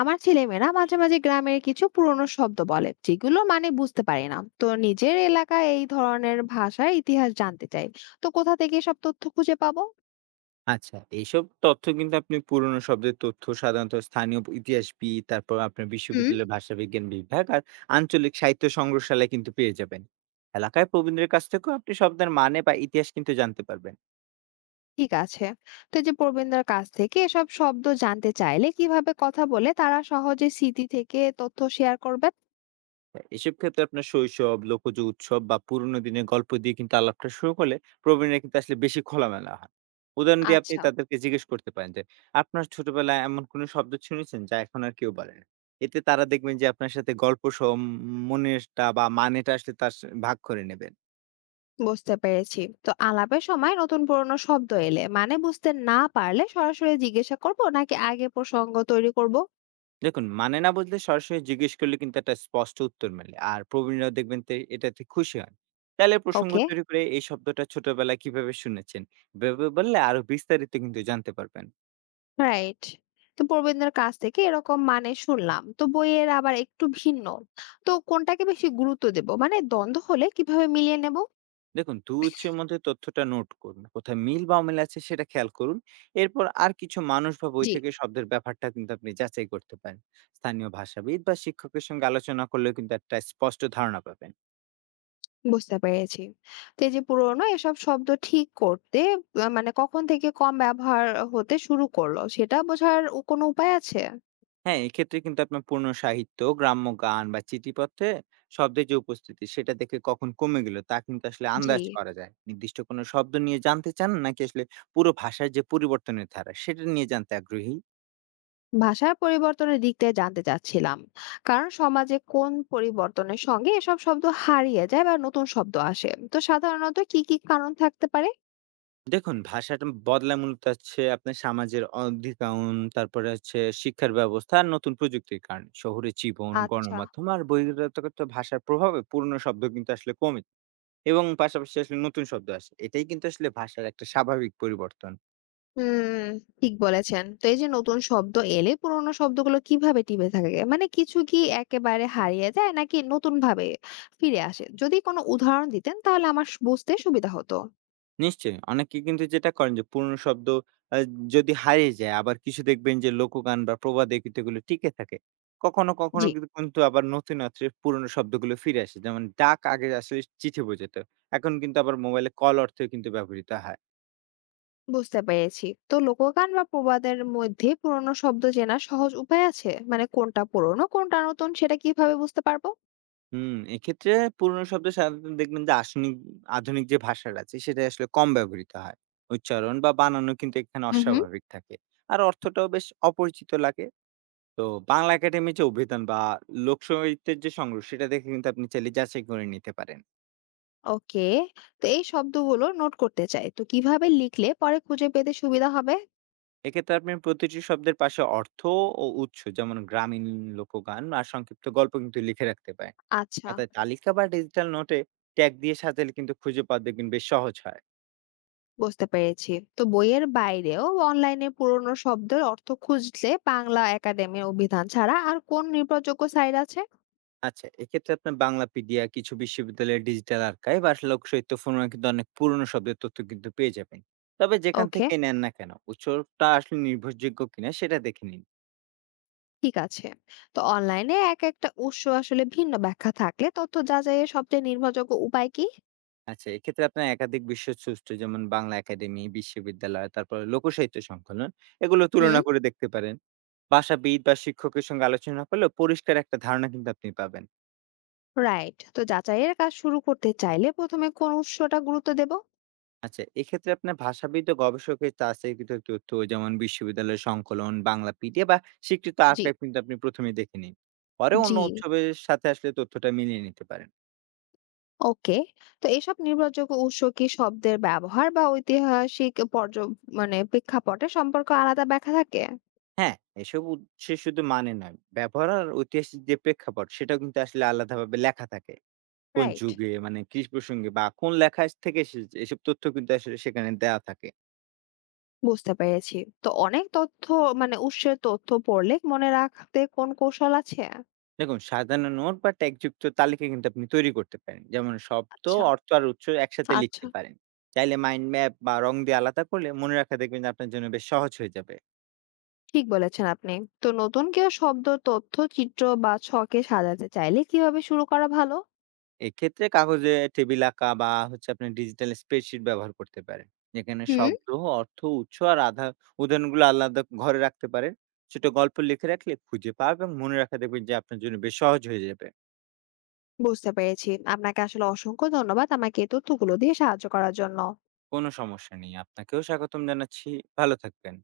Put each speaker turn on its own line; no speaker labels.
আমার ছেলেমেয়েরা মাঝে মাঝে গ্রামের কিছু পুরনো শব্দ বলে যেগুলো মানে বুঝতে পারি না। তো নিজের এলাকায় এই ধরনের ভাষার ইতিহাস জানতে চাই। তো কোথা থেকে সব তথ্য খুঁজে পাবো?
আচ্ছা, এইসব তথ্য কিন্তু আপনি পুরনো শব্দের তথ্য সাধারণত স্থানীয় ইতিহাসবিদ, তারপর আপনার
হুম।
বিশ্ববিদ্যালয়ের ভাষাবিজ্ঞান বিভাগ আর আঞ্চলিক সাহিত্য সংগ্রহশালায় কিন্তু পেয়ে যাবেন। এলাকায় প্রবীণদের কাছ থেকেও আপনি শব্দের মানে বা ইতিহাস কিন্তু জানতে পারবেন।
ঠিক আছে। তো এই যে প্রবীণদের কাছ থেকে এসব শব্দ জানতে চাইলে কিভাবে কথা বলে তারা সহজে স্মৃতি থেকে তথ্য শেয়ার করবেন?
হ্যাঁ, এসব ক্ষেত্রে আপনার শৈশব, লোকজ উৎসব বা পুরোনো দিনের গল্প দিয়ে কিন্তু আলাপটা শুরু করলে প্রবীণরা কিন্তু আসলে বেশি খোলামেলা হয়। উদাহরণ দিয়ে আপনি
আচ্ছা।
তাদেরকে জিজ্ঞেস করতে পারেন যে, "আপনার ছোটবেলায় এমন কোনো শব্দ শুনেছেন যা এখন আর কেউ বলে না?" এতে তারা দেখবেন যে আপনার সাথে গল্প সহ মনেরটা বা মানেটা আসলে তার সা ভাগ করে নেবেন।
বুঝতে পেরেছি। তো আলাপের সময় নতুন পুরনো শব্দ এলে মানে বুঝতে না পারলে সরাসরি জিজ্ঞাসা করব নাকি আগে প্রসঙ্গ তৈরি করব?
দেখুন, মানে না বুঝলে সরাসরি জিজ্ঞেস করলে কিন্তু একটা স্পষ্ট উত্তর মেলে। আর প্রবীণরাও দেখবেন এটাতে খুশি হন। তাহলে প্রসঙ্গ
ওকে।
তৈরি করে এই শব্দটা ছোটবেলায় কিভাবে শুনেছেন? এভাবে বললে আরো বিস্তারিত কিন্তু জানতে পারবেন।
রাইট। তো প্রবীণদের কাছ থেকে এরকম মানে শুনলাম। তো বইয়ের আবার একটু ভিন্ন। তো কোনটাকে বেশি গুরুত্ব দেব? মানে দ্বন্দ্ব হলে কিভাবে মিলিয়ে নেব?
দেখুন, ২ উৎসের মধ্যে তথ্যটা নোট করুন। কোথায় মিল বা অমিল আছে সেটা খেয়াল করুন। এরপর আর কিছু মানুষ বা বই
জি।
থেকে শব্দের ব্যাপারটা কিন্তু আপনি যাচাই করতে পারেন। স্থানীয় ভাষাবিদ বা শিক্ষকের সঙ্গে আলোচনা করলেও কিন্তু একটা স্পষ্ট ধারণা পাবেন।
বুঝতে পেরেছি। তো এই যে পুরোনো এসব শব্দ ঠিক করতে মানে কখন থেকে কম ব্যবহার হতে শুরু করলো সেটা বোঝার কোনো উপায় আছে?
হ্যাঁ, এক্ষেত্রে কিন্তু আপনার পূর্ণ সাহিত্য, গ্রাম্য গান বা চিঠিপত্রে শব্দের যে উপস্থিতি সেটা দেখে কখন কমে গেল তা কিন্তু আসলে
জি,
আন্দাজ করা যায়। নির্দিষ্ট কোনো শব্দ নিয়ে জানতে চান নাকি আসলে পুরো ভাষার যে পরিবর্তনের ধারা সেটা নিয়ে জানতে আগ্রহী?
ভাষার পরিবর্তনের দিকটা জানতে চাচ্ছিলাম। কারণ সমাজে কোন পরিবর্তনের সঙ্গে এসব শব্দ হারিয়ে যায় বা নতুন শব্দ আসে। তো সাধারণত কি কারণ থাকতে পারে?
দেখুন, ভাষাটা বদলায় মূলত হচ্ছে আপনার সমাজের অধিকায়ন, তারপরে হচ্ছে শিক্ষার ব্যবস্থা আর নতুন প্রযুক্তির কারণে। শহুরের জীবন,
আচ্ছা।
গণমাধ্যম আর বহিরাগত ভাষার প্রভাবে পুরনো শব্দ কিন্তু আসলে কমে এবং পাশাপাশি আসলে নতুন শব্দ আসে। এটাই কিন্তু আসলে ভাষার একটা স্বাভাবিক পরিবর্তন।
হুম, ঠিক বলেছেন। তো এই যে নতুন শব্দ এলে পুরোনো শব্দগুলো কিভাবে টিপে থাকে? মানে কিছু কি একেবারে হারিয়ে যায় নাকি নতুন ভাবে ফিরে আসে? যদি কোনো উদাহরণ দিতেন তাহলে আমার বুঝতে সুবিধা হতো।
নিশ্চয়ই। অনেকে কিন্তু যেটা করেন যে পুরনো শব্দ আ যদি হারিয়ে যায় আবার কিছু দেখবেন যে লোকগান বা প্রবাদে কিন্তু এগুলো টিকে থাকে। কখনো, কখনো
জি।
কিন্তু কিন্তু আবার নতুন অর্থে পুরনো শব্দগুলো ফিরে আসে। যেমন ডাক আগে আসলে চিঠি বোঝাতো। এখন কিন্তু আবার মোবাইলে কল অর্থেও কিন্তু ব্যবহৃত হয়।
বুঝতে পেরেছি। তো লোকগান বা প্রবাদের মধ্যে পুরোনো শব্দ চেনার সহজ উপায় আছে? মানে কোনটা পুরোনো, কোনটা নতুন সেটা কিভাবে বুঝতে পারবো?
হুম, এক্ষেত্রে পুরনো শব্দ সাধারণত দেখবেন যে আধুনিক যে ভাষাটা আছে সেটাই আসলে কম ব্যবহৃত হয়। উচ্চারণ বা বানানও কিন্তু এখানে
হুম হুম।
অস্বাভাবিক থাকে। আর অর্থটাও বেশ অপরিচিত লাগে। তো বাংলা একাডেমির যে অভিধান বা লোকসাহিত্যের যে সংগ্রহ সেটা দেখে কিন্তু আপনি চাইলে যাচাই করে নিতে পারেন।
ওকে। তো এই শব্দগুলো নোট করতে চাই। তো কিভাবে লিখলে পরে খুঁজে পেতে সুবিধা হবে?
এক্ষেত্রে আপনি প্রতিটি শব্দের পাশে অর্থ ও উৎস যেমন গ্রামীণ লোকগান আর সংক্ষিপ্ত গল্প কিন্তু লিখে রাখতে পারেন।
আচ্ছা।
আর তাই তালিকা বা ডিজিটাল নোটে ট্যাগ দিয়ে সাজালে কিন্তু খুঁজে পাওয়া দেখবেন বেশ সহজ হয়।
বুঝতে পেরেছি। তো বইয়ের বাইরেও অনলাইনে পুরনো শব্দের অর্থ খুঁজলে বাংলা একাডেমির অভিধান ছাড়া আর কোন নির্ভরযোগ্য সাইট আছে?
আচ্ছা, এক্ষেত্রে আপনার বাংলাপিডিয়া কিছু বিশ্ববিদ্যালয়ের ডিজিটাল আর্কাইভ আর লোকসাহিত্য ফোরামে কিন্তু অনেক পুরনো শব্দের তথ্য কিন্তু পেয়ে যাবেন। তবে যেখান
ওকে।
থেকে নেন না কেন উৎসটা আসলে নির্ভরযোগ্য কিনা সেটা দেখে নিন।
ঠিক আছে। তো অনলাইনে এক একটা উৎস আসলে ভিন্ন ব্যাখ্যা থাকলে তথ্য যাচাইয়ের সবচেয়ে নির্ভরযোগ্য উপায় কি?
আচ্ছা, এক্ষেত্রে আপনার একাধিক বিশ্বসৃষ্ট যেমন বাংলা একাডেমি, বিশ্ববিদ্যালয়, তারপর লোকসাহিত্য সংকলন এগুলো
হুম।
তুলনা করে দেখতে পারেন। ভাষাবিদ বা শিক্ষকের সঙ্গে আলোচনা করলেও পরিষ্কার একটা ধারণা কিন্তু আপনি পাবেন।
রাইট। তো যাচাইয়ের কাজ শুরু করতে চাইলে প্রথমে কোন উৎসটা গুরুত্ব দেব?
আচ্ছা, এক্ষেত্রে আপনার ভাষাবিদ ও গবেষকের যাচাইকৃত তথ্য যেমন বিশ্ববিদ্যালয়ের সংকলন, বাংলা পিডিএফ বা স্বীকৃত
জি।
আর্কাইভ কিন্তু আপনি ১ম এ দেখে নিন। পরে
জি।
অন্য উৎসবের সাথে আসলে তথ্যটা মিলিয়ে নিতে পারেন।
ওকে। তো এসব নির্ভরযোগ্য উৎস কি শব্দের ব্যবহার বা ঐতিহাসিক মানে প্রেক্ষাপটে সম্পর্ক আলাদা ব্যাখ্যা থাকে?
হ্যাঁ, এসব উৎসে শুধু মানে নয়, ব্যবহার আর ঐতিহাসিক যে প্রেক্ষাপট সেটাও কিন্তু আসলে আলাদাভাবে লেখা থাকে। কোন
রাইট।
যুগে মানে কি প্রসঙ্গে বা কোন লেখা থেকে এসেছে এসব তথ্য কিন্তু আসলে সেখানে দেয়া থাকে।
বুঝতে পেরেছি। তো অনেক তথ্য মানে উৎসের তথ্য পড়লে মনে রাখতে কোন কৌশল আছে?
দেখুন সাজানো নোট বা ট্যাগযুক্ত তালিকা কিন্তু আপনি তৈরি করতে পারেন। যেমন শব্দ,
আচ্ছা,
অর্থ আর উৎস একসাথে
আচ্ছা।
লিখতে পারেন। চাইলে মাইন্ড ম্যাপ বা রং দিয়ে আলাদা করলে মনে রাখা দেখবেন যে আপনার জন্য বেশ সহজ হয়ে যাবে।
ঠিক বলেছেন আপনি। তো নতুন কেউ শব্দ, তথ্য, চিত্র বা ছকে সাজাতে চাইলে কিভাবে শুরু করা ভালো?
এক্ষেত্রে কাগজে টেবিল আঁকা বা হচ্ছে আপনি ডিজিটাল স্প্রেডশিট ব্যবহার করতে পারেন। যেখানে
হুম।
শব্দ, অর্থ, উৎস আর আধার উদাহরণগুলো আলাদা ঘরে রাখতে পারেন। ছোট গল্প লিখে রাখলে খুঁজে পাওয়া এবং মনে রাখা দেখবেন যে আপনার জন্য বেশ সহজ হয়ে যাবে।
বুঝতে পেরেছি। আপনাকে আসলে অসংখ্য ধন্যবাদ আমাকে এই তথ্যগুলো দিয়ে সাহায্য করার জন্য।
কোনো সমস্যা নেই। আপনাকেও স্বাগতম জানাচ্ছি। ভালো থাকবেন।